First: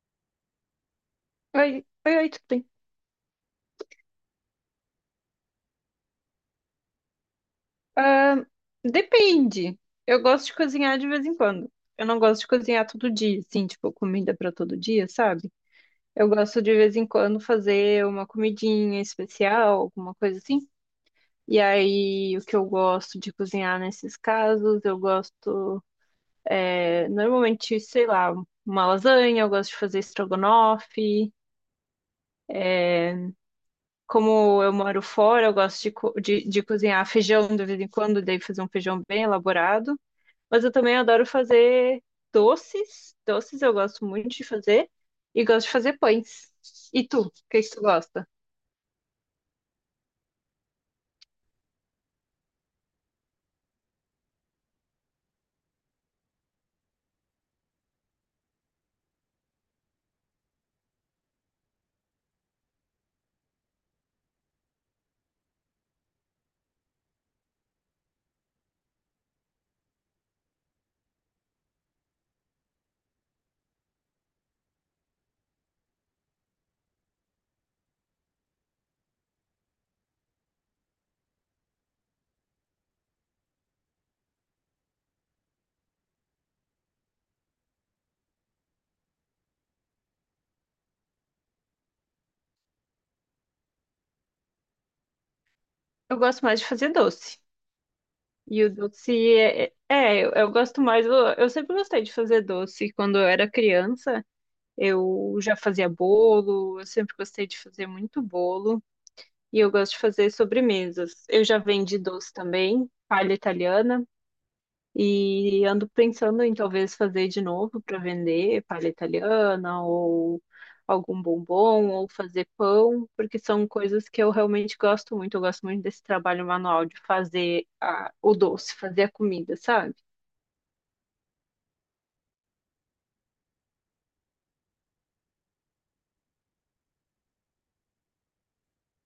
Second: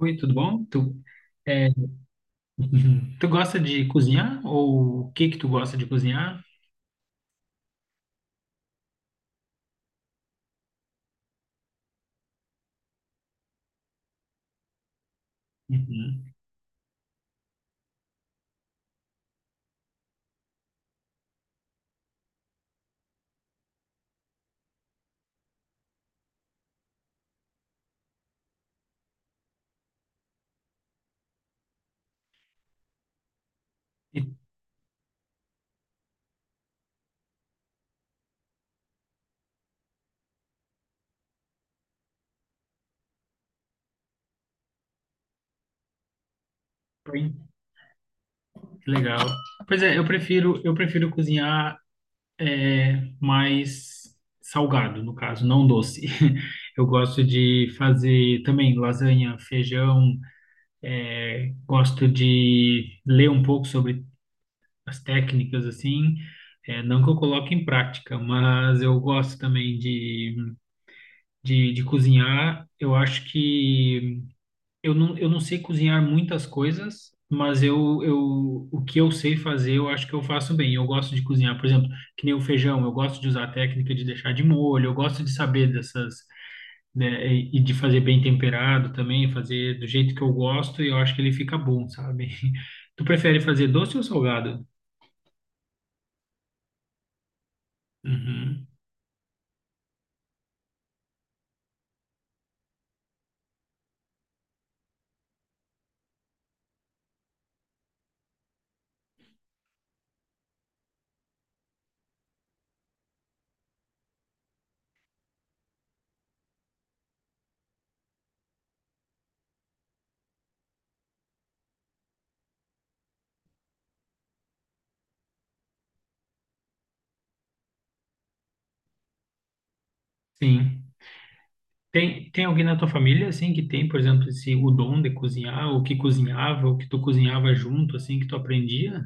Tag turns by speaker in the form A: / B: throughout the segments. A: Oi, tudo bom? Tu, é,
B: Oi, oi, oi, tudo bem?
A: tu gosta de cozinhar? Ou o que que tu gosta de cozinhar?
B: Ahn, Depende. Eu gosto de cozinhar de vez em quando. Eu não gosto de cozinhar todo dia, assim, tipo, comida pra todo dia, sabe? Eu
A: Uhum.
B: gosto de vez em quando fazer uma comidinha especial, alguma coisa assim. E aí, o que eu gosto de cozinhar nesses casos, eu gosto, normalmente, sei lá, uma lasanha, eu gosto de fazer estrogonofe.
A: E,
B: Como eu moro fora, eu gosto de cozinhar feijão de vez em quando, daí fazer um feijão bem elaborado. Mas eu também adoro fazer doces. Doces eu gosto muito de fazer. E gosto de fazer pães. E tu,
A: oi,
B: o que é que tu gosta?
A: que legal. Pois é, eu prefiro cozinhar mais salgado, no caso, não doce. Eu gosto de fazer também lasanha, feijão, gosto de ler um pouco sobre as técnicas, assim. É, não que eu coloque em prática, mas eu gosto também de cozinhar. Eu acho que eu não sei cozinhar muitas coisas, mas o que eu sei fazer, eu acho que eu faço bem. Eu gosto de cozinhar, por exemplo, que nem o feijão, eu gosto de usar a técnica de deixar de molho, eu gosto de saber dessas, né, e de fazer bem temperado também, fazer do jeito que eu gosto e eu acho que ele fica bom, sabe? Tu prefere fazer doce ou salgado?
B: Eu gosto mais de fazer doce. E
A: Uhum,
B: o doce eu gosto mais. Eu sempre gostei de fazer doce. Quando eu era criança, eu já fazia bolo. Eu sempre gostei de fazer muito bolo. E eu gosto de fazer sobremesas. Eu já vendi doce também, palha italiana. E ando pensando em talvez fazer de novo para vender palha italiana ou algum bombom ou fazer pão, porque são coisas que eu realmente gosto muito. Eu gosto muito desse trabalho manual de fazer o doce, fazer a comida, sabe?
A: sim. Tem alguém na tua família, assim, que tem, por exemplo, esse, o dom de cozinhar, ou que cozinhava, ou que tu cozinhava junto, assim, que tu aprendia?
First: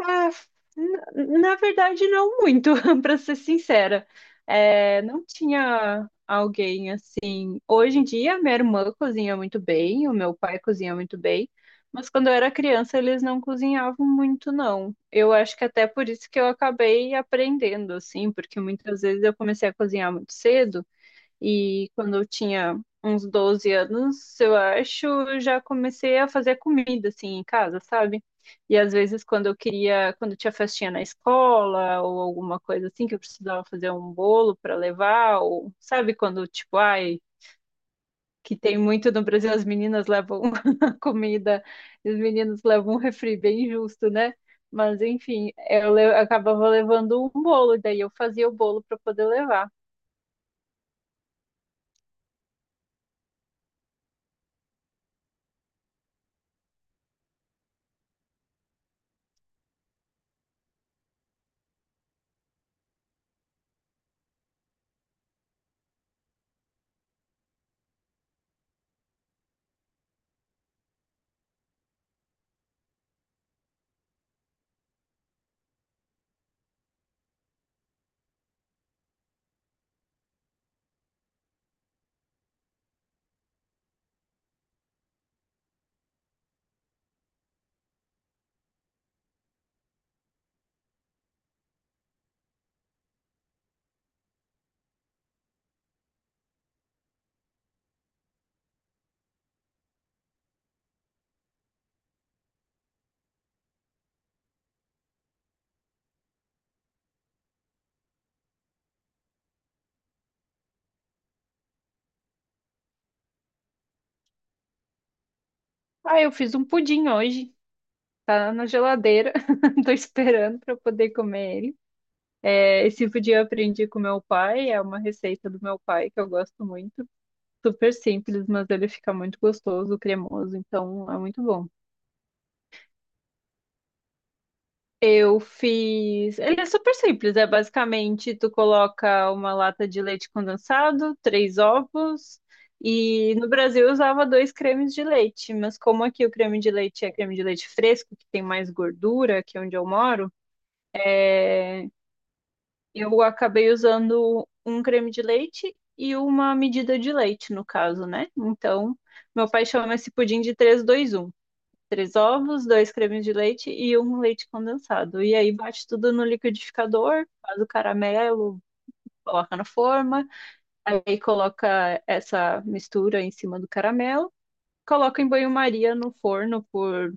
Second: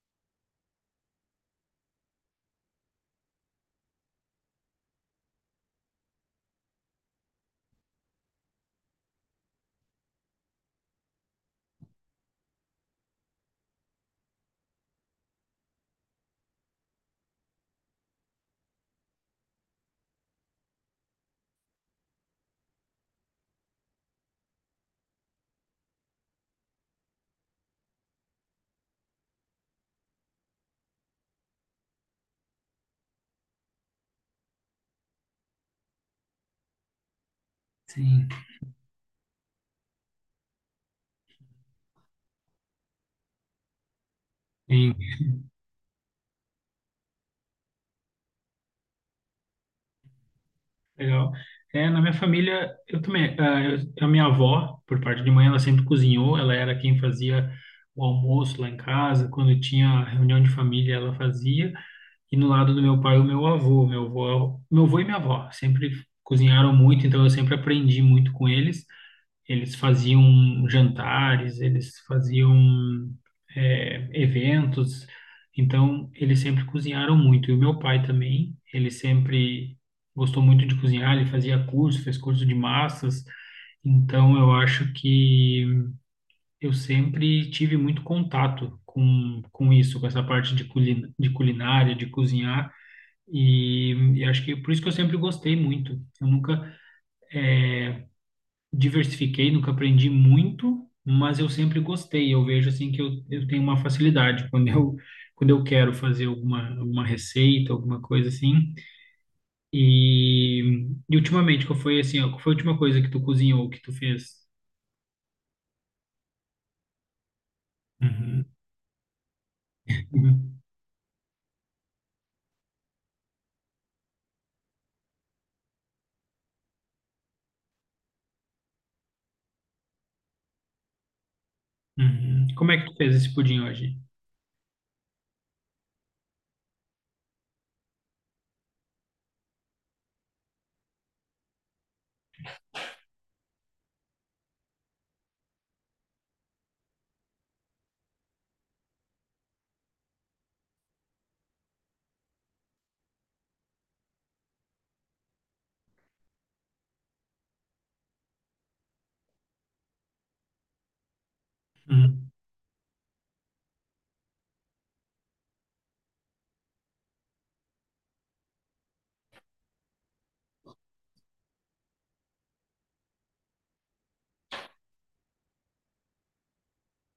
B: Ah, na verdade, não muito, para ser sincera. É, não tinha alguém assim. Hoje em dia, minha irmã cozinha muito bem, o meu pai cozinha muito bem, mas quando eu era criança, eles não cozinhavam muito, não. Eu acho que até por isso que eu acabei aprendendo, assim, porque muitas vezes eu comecei a cozinhar muito cedo. E quando eu tinha uns 12 anos, eu acho, eu já comecei a fazer comida assim em casa, sabe? E às vezes quando eu queria, quando tinha festinha na escola ou alguma coisa assim que eu precisava fazer um bolo para levar, ou sabe quando tipo, ai,
A: Sim.
B: que tem muito no Brasil as meninas levam a comida e os meninos levam um refri bem justo, né? Mas enfim, eu acabava levando um bolo, daí eu fazia o bolo para poder levar.
A: Legal. É, na minha família, eu também, ah, eu- a minha avó, por parte de mãe, ela sempre cozinhou, ela era quem fazia o almoço lá em casa, quando tinha reunião de família, ela fazia, e no lado do meu pai, o meu avô, meu avô, meu avô e minha avó, sempre cozinharam muito, então eu sempre aprendi muito com eles, eles faziam jantares, eles faziam eventos, então eles sempre cozinharam muito. E o meu pai também, ele sempre gostou muito de cozinhar, ele fazia curso, fez curso de massas, então eu acho que eu sempre tive muito contato com isso, com essa parte de, culina, de culinária, de cozinhar, e acho que por isso que eu sempre gostei muito. Eu nunca diversifiquei, nunca aprendi muito, mas eu sempre gostei. Eu vejo assim eu tenho uma facilidade quando eu quero fazer alguma receita, alguma coisa assim. E, e ultimamente, qual foi assim, ó, qual foi a última coisa que tu cozinhou, que tu fez?
B: Ah, eu fiz um pudim hoje.
A: Uhum,
B: Tá na geladeira, tô esperando
A: uhum,
B: para poder comer ele. É, esse pudim eu aprendi com meu pai, é uma receita do meu pai que eu gosto muito. Super simples, mas ele fica muito gostoso, cremoso, então é muito bom.
A: uhum. Como é que tu fez esse pudim hoje?
B: Eu fiz. Ele é super simples, é basicamente tu coloca uma lata de leite condensado, três ovos, e no Brasil eu usava dois cremes de leite, mas como aqui o creme de leite é creme de leite fresco, que tem mais gordura, que é onde eu moro. é, Eu acabei usando um creme de leite e uma medida de leite, no caso, né? Então, meu pai chama esse pudim de três dois um. Três
A: Uhum,
B: ovos, dois cremes de leite e um leite condensado. E aí bate tudo no liquidificador, faz o caramelo, coloca na forma, aí coloca essa mistura em cima do caramelo, coloca em banho-maria no forno por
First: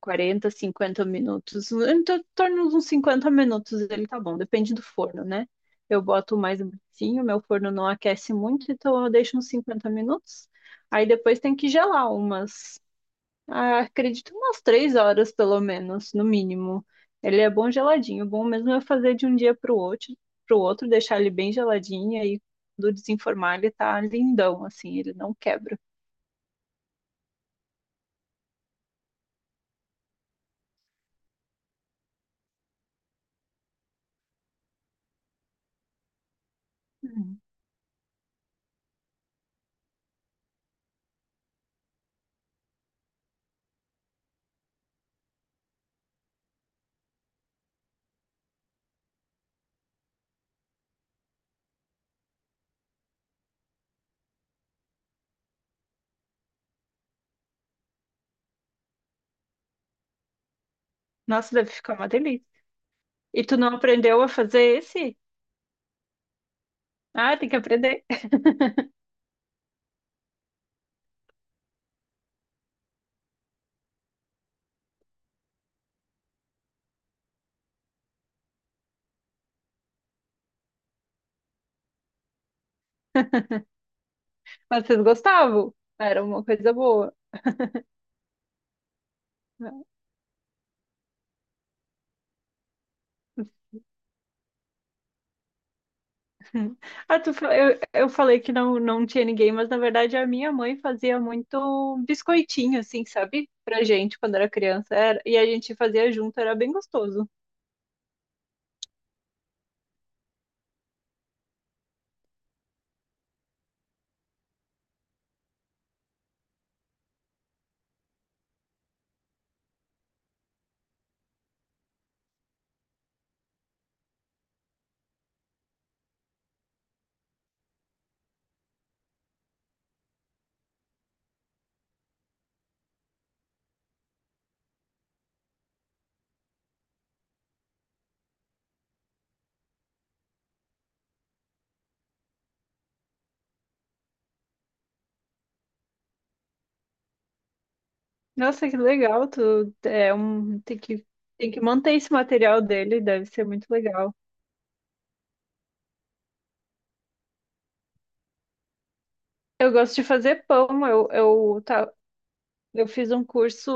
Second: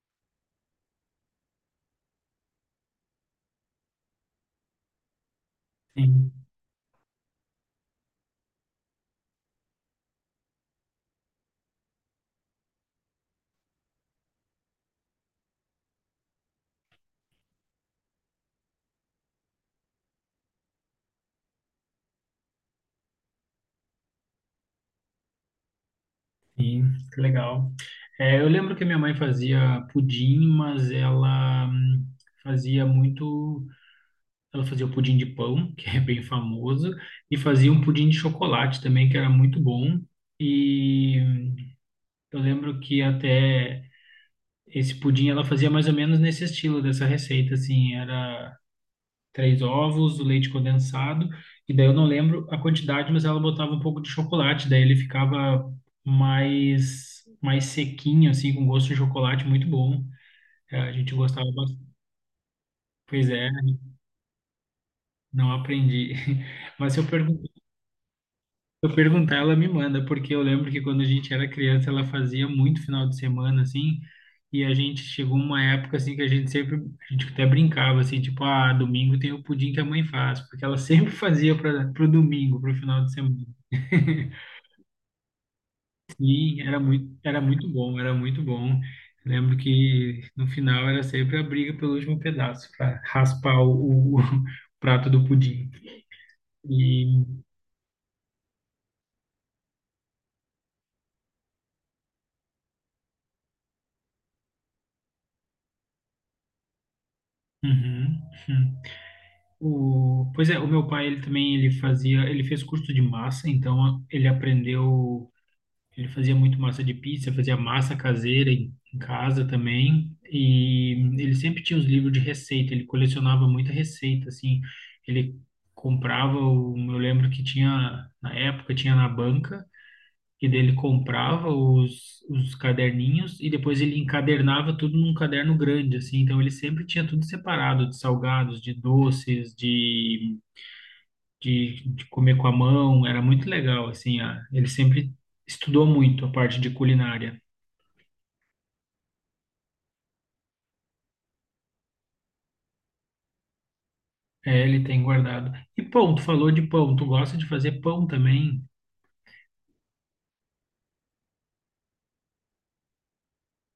B: 40, 50 minutos. Então, em torno de uns 50 minutos ele tá bom, depende do forno, né? Eu
A: sim,
B: boto mais baixinho, meu forno não aquece muito, então eu deixo uns 50 minutos. Aí depois tem que gelar umas, ah, acredito, umas 3 horas pelo menos, no mínimo. Ele é bom geladinho, bom mesmo eu fazer de um dia pro outro, deixar ele bem geladinho, aí do desenformar ele tá lindão, assim, ele não quebra.
A: sim, que legal. É, eu lembro que a minha mãe fazia pudim, mas ela fazia muito. Ela fazia o pudim de pão, que é bem famoso, e
B: Hum.
A: fazia um pudim de chocolate também, que era muito bom. E eu lembro que até esse pudim ela fazia mais ou menos nesse estilo dessa receita, assim, era três ovos, o leite condensado, e daí eu não lembro a quantidade, mas ela botava um pouco de chocolate, daí ele ficava mais mais sequinho, assim, com gosto de chocolate, muito bom. É, a gente gostava
B: Nossa, deve
A: bastante.
B: ficar uma delícia.
A: Pois
B: E
A: é,
B: tu não aprendeu a fazer esse?
A: não aprendi. Mas se eu
B: Ah,
A: perguntar
B: tem que aprender.
A: eu perguntar, ela me manda, porque eu lembro que quando a gente era criança, ela fazia muito final de semana, assim, e a gente chegou uma época, assim, que a gente sempre, a gente até brincava, assim, tipo, ah, domingo tem o pudim que a mãe faz, porque ela sempre fazia para pro domingo, pro final de semana.
B: Mas vocês gostavam? Era uma
A: Sim,
B: coisa boa.
A: era muito bom, era muito bom. Lembro que no final era sempre a briga pelo último pedaço, para raspar o prato do pudim. E,
B: Ah, tu, eu falei que não, não tinha ninguém, mas na verdade a minha mãe fazia muito biscoitinho, assim, sabe? Pra gente quando era criança. E a gente fazia junto, era bem gostoso.
A: uhum. Hum. O, pois é, o meu pai, ele também, ele fazia, ele fez curso de massa, então a- ele aprendeu, ele fazia muito massa de pizza, fazia massa caseira em casa também, e ele sempre tinha os livros de receita, ele colecionava muita receita, assim, ele comprava, o, eu lembro que tinha, na época, tinha na banca, e dele comprava os caderninhos e depois ele encadernava tudo num caderno grande, assim. Então ele sempre tinha tudo separado de salgados, de doces, de comer com a mão, era muito legal, assim, a- ele sempre estudou muito a parte de culinária.
B: Nossa, que legal. Tu, é um, tem que manter esse material dele, deve ser muito legal.
A: É, ele tem guardado. E pão, tu falou de pão, tu gosta de fazer pão também?
B: Eu gosto de fazer pão. Tá, eu fiz um curso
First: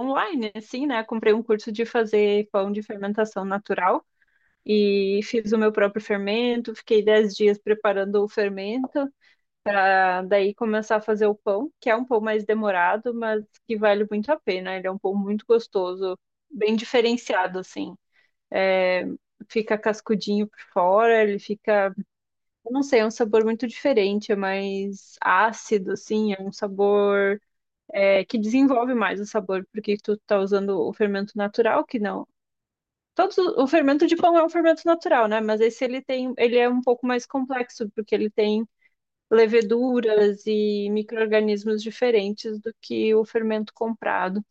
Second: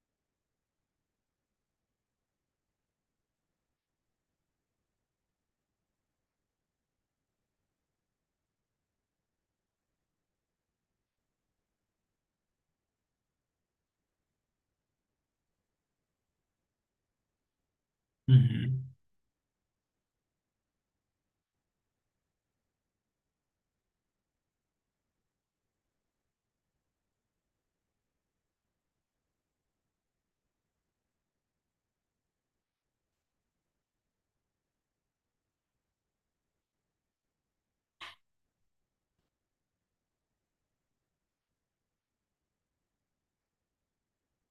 B: online, assim, né? Comprei um curso de fazer pão de fermentação natural. E fiz o meu próprio fermento, fiquei 10 dias preparando o fermento, pra daí começar a fazer o pão, que é um pão mais demorado, mas que vale muito a pena. Ele é um pão muito gostoso, bem diferenciado, assim.
A: Uhum,
B: É, fica cascudinho por fora, ele fica, eu não sei, é um sabor muito diferente, é mais ácido, assim, é um sabor que desenvolve mais o sabor, porque tu tá usando o fermento natural, que não. Todos, o fermento de pão é um fermento natural, né? Mas esse ele tem, ele é um pouco mais complexo, porque ele tem leveduras e micro-organismos diferentes do que o fermento comprado.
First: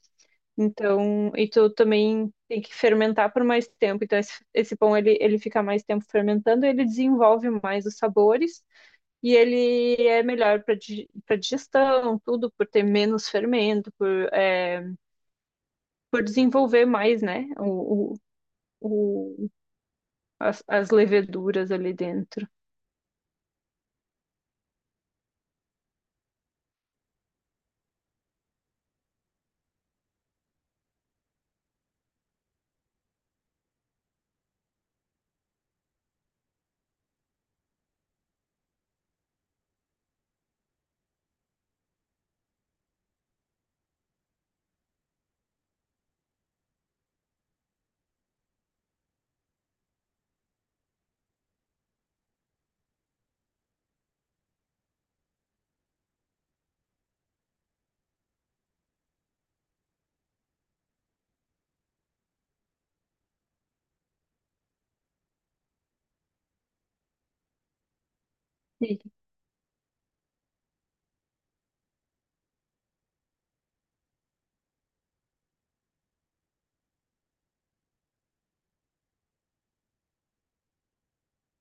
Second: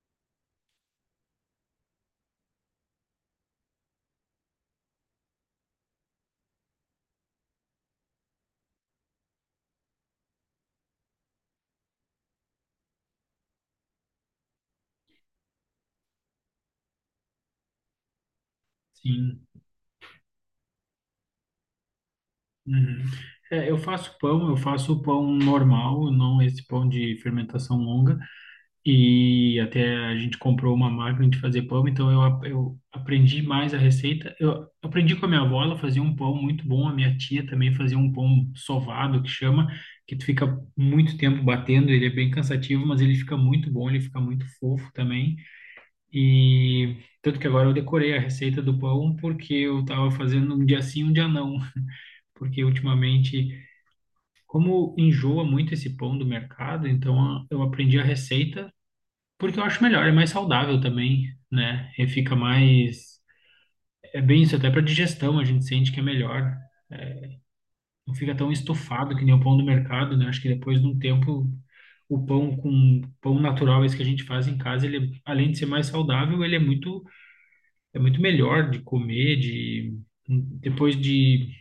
B: Então, e tu também tem que fermentar por mais tempo. Então, esse pão ele, ele fica mais tempo fermentando, ele desenvolve mais os sabores e ele é melhor para para digestão, tudo, por ter menos fermento, por, é, por desenvolver mais, né?
A: sim.
B: O as leveduras ali dentro.
A: Uhum. É, eu faço pão normal, não esse pão de fermentação longa. E até a gente comprou uma máquina de fazer pão, então eu, ap- eu aprendi mais a receita. Eu aprendi com a minha avó, ela fazia um pão muito bom, a minha tia também fazia um pão sovado, que chama, que tu fica muito tempo batendo, ele é bem cansativo, mas ele fica muito bom, ele fica muito fofo também. E tanto que agora eu decorei a receita do pão, porque eu tava fazendo um dia sim, um dia não, porque ultimamente, como enjoa muito esse pão do mercado, então a- eu aprendi a receita porque eu acho melhor, é mais saudável também, né? E fica mais. É bem isso, até para digestão a gente sente que é melhor. Não fica tão
B: Sim.
A: estufado que nem o pão do mercado, né? Acho que depois de um tempo, o pão com pão natural, esse que a gente faz em casa, além de ser mais saudável, ele é muito melhor de comer, de depois de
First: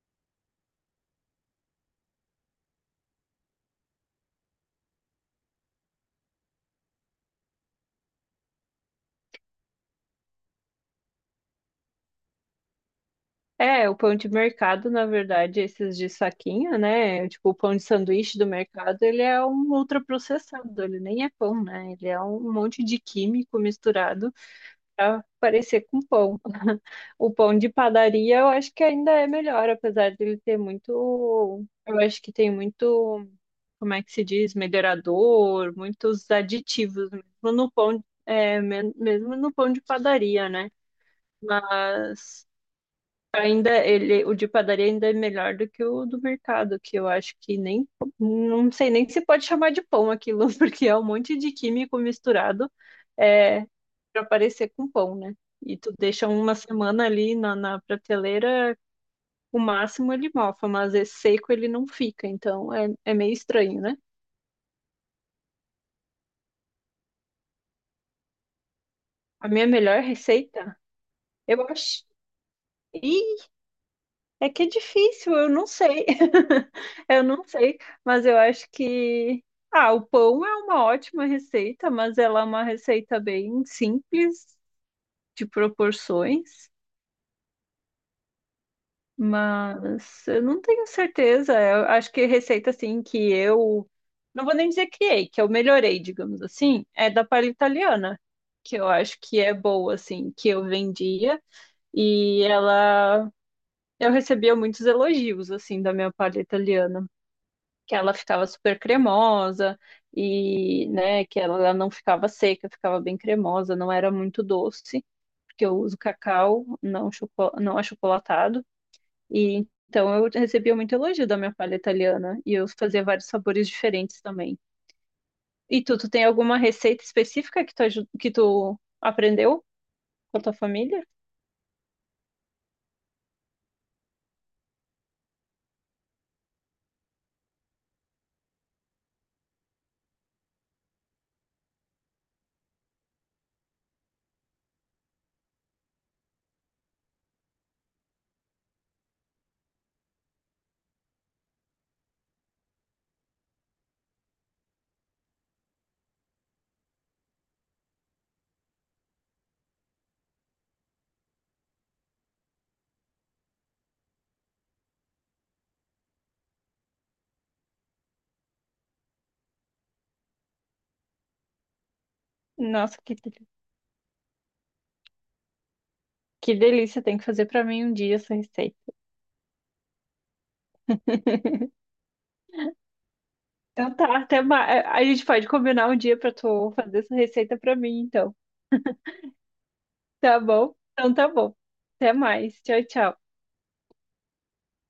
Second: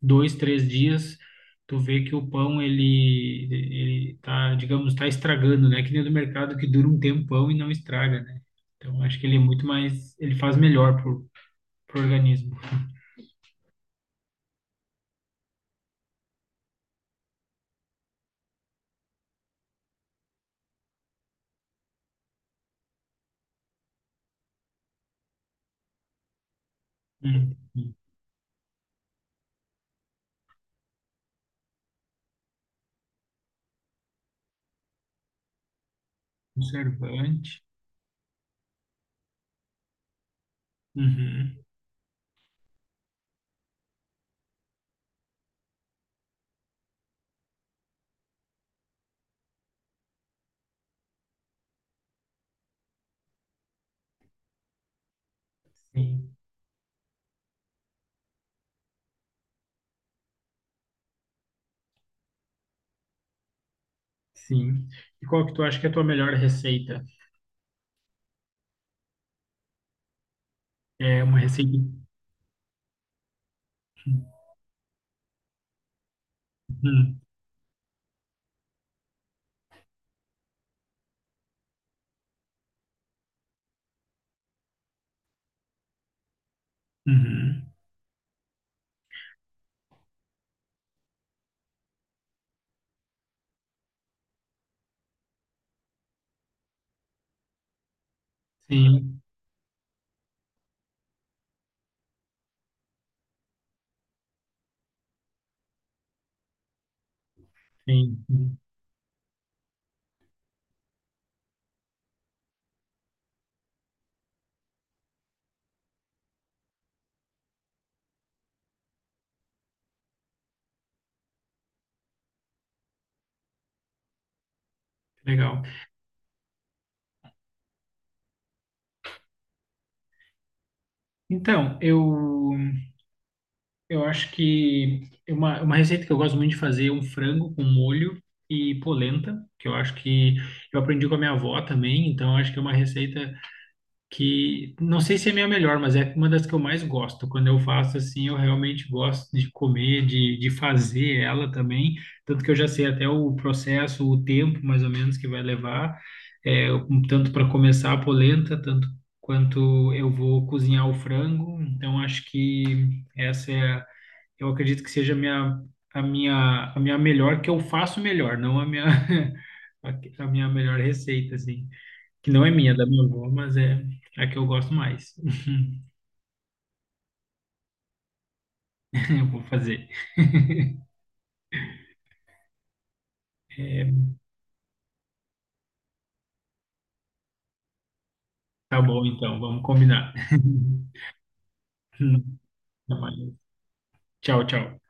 A: dois, três dias, tu vê que o pão ele tá, digamos, tá estragando, né? Que nem o do mercado que dura um tempão e não estraga, né? Então acho que ele é muito mais, ele faz melhor pro, pro organismo.
B: É, o pão de mercado, na verdade, esses de saquinho, né? Tipo, o pão de sanduíche do mercado, ele é um ultraprocessado, ele nem é pão, né? Ele é um monte de químico misturado para parecer com pão. O pão de
A: Hum.
B: padaria, eu acho que ainda é melhor, apesar dele ter muito, eu acho que tem muito, como é que se diz, melhorador, muitos aditivos, mesmo
A: Conservante.
B: no pão, mesmo no pão de padaria, né?
A: Uhum.
B: Mas ainda ele, o de padaria ainda é melhor do que o do mercado, que eu acho que nem, não sei nem se pode chamar de pão aquilo, porque é um monte de químico misturado, é, para parecer com pão, né? E tu deixa
A: Sim,
B: uma semana ali na prateleira, o máximo ele mofa, mas é seco ele não fica, então é, é meio estranho, né?
A: sim. E qual que tu acha que é a tua melhor receita?
B: A minha melhor receita,
A: É uma
B: eu
A: receita.
B: acho. É que é difícil, eu não sei.
A: Uhum.
B: Eu não sei, mas eu acho que. Ah, o pão é uma ótima receita, mas ela é uma receita bem simples, de proporções.
A: Uhum.
B: Mas eu não tenho certeza. Eu acho que receita assim que eu. Não vou nem dizer criei, que eu melhorei, digamos assim, é da palha italiana, que eu acho
A: Sim,
B: que é boa, assim, que eu vendia e ela. Eu recebia muitos elogios, assim, da minha palha italiana. Que ela
A: sim.
B: ficava
A: Uhum.
B: super cremosa e, né, que ela não ficava seca, ficava bem cremosa, não era muito doce, porque eu uso cacau, não, choco- não achocolatado. E então eu recebia muito elogio da minha palha italiana e eu fazia vários sabores diferentes também.
A: Legal.
B: E tu, tu tem alguma receita específica que tu, que tu aprendeu com a tua família?
A: Então, eu. Eu acho que é uma receita que eu gosto muito de fazer é um frango com molho e polenta, que eu acho que eu aprendi com a minha avó também, então eu acho que é uma receita que não sei se é a minha melhor, mas é uma das que eu mais gosto. Quando eu faço assim, eu realmente gosto de comer, de fazer ela também, tanto que eu já sei até o processo, o tempo mais ou menos que vai levar, é, um tanto para começar a polenta, tanto quanto eu vou cozinhar o frango. Então acho que essa é, eu acredito que seja a minha melhor, que eu faço melhor, não a minha, a, minha melhor receita, assim. Que não é minha, é da
B: Nossa,
A: minha
B: que,
A: avó, mas é a que eu gosto mais.
B: que delícia, tem que fazer pra mim um dia essa receita.
A: Eu vou fazer. É,
B: Então tá, até mais. A gente pode combinar um dia pra tu fazer essa receita pra mim, então.
A: tá bom, então, vamos combinar.
B: Tá bom? Então tá bom. Até
A: Até
B: mais. Tchau,
A: mais.
B: tchau.
A: Tchau, tchau.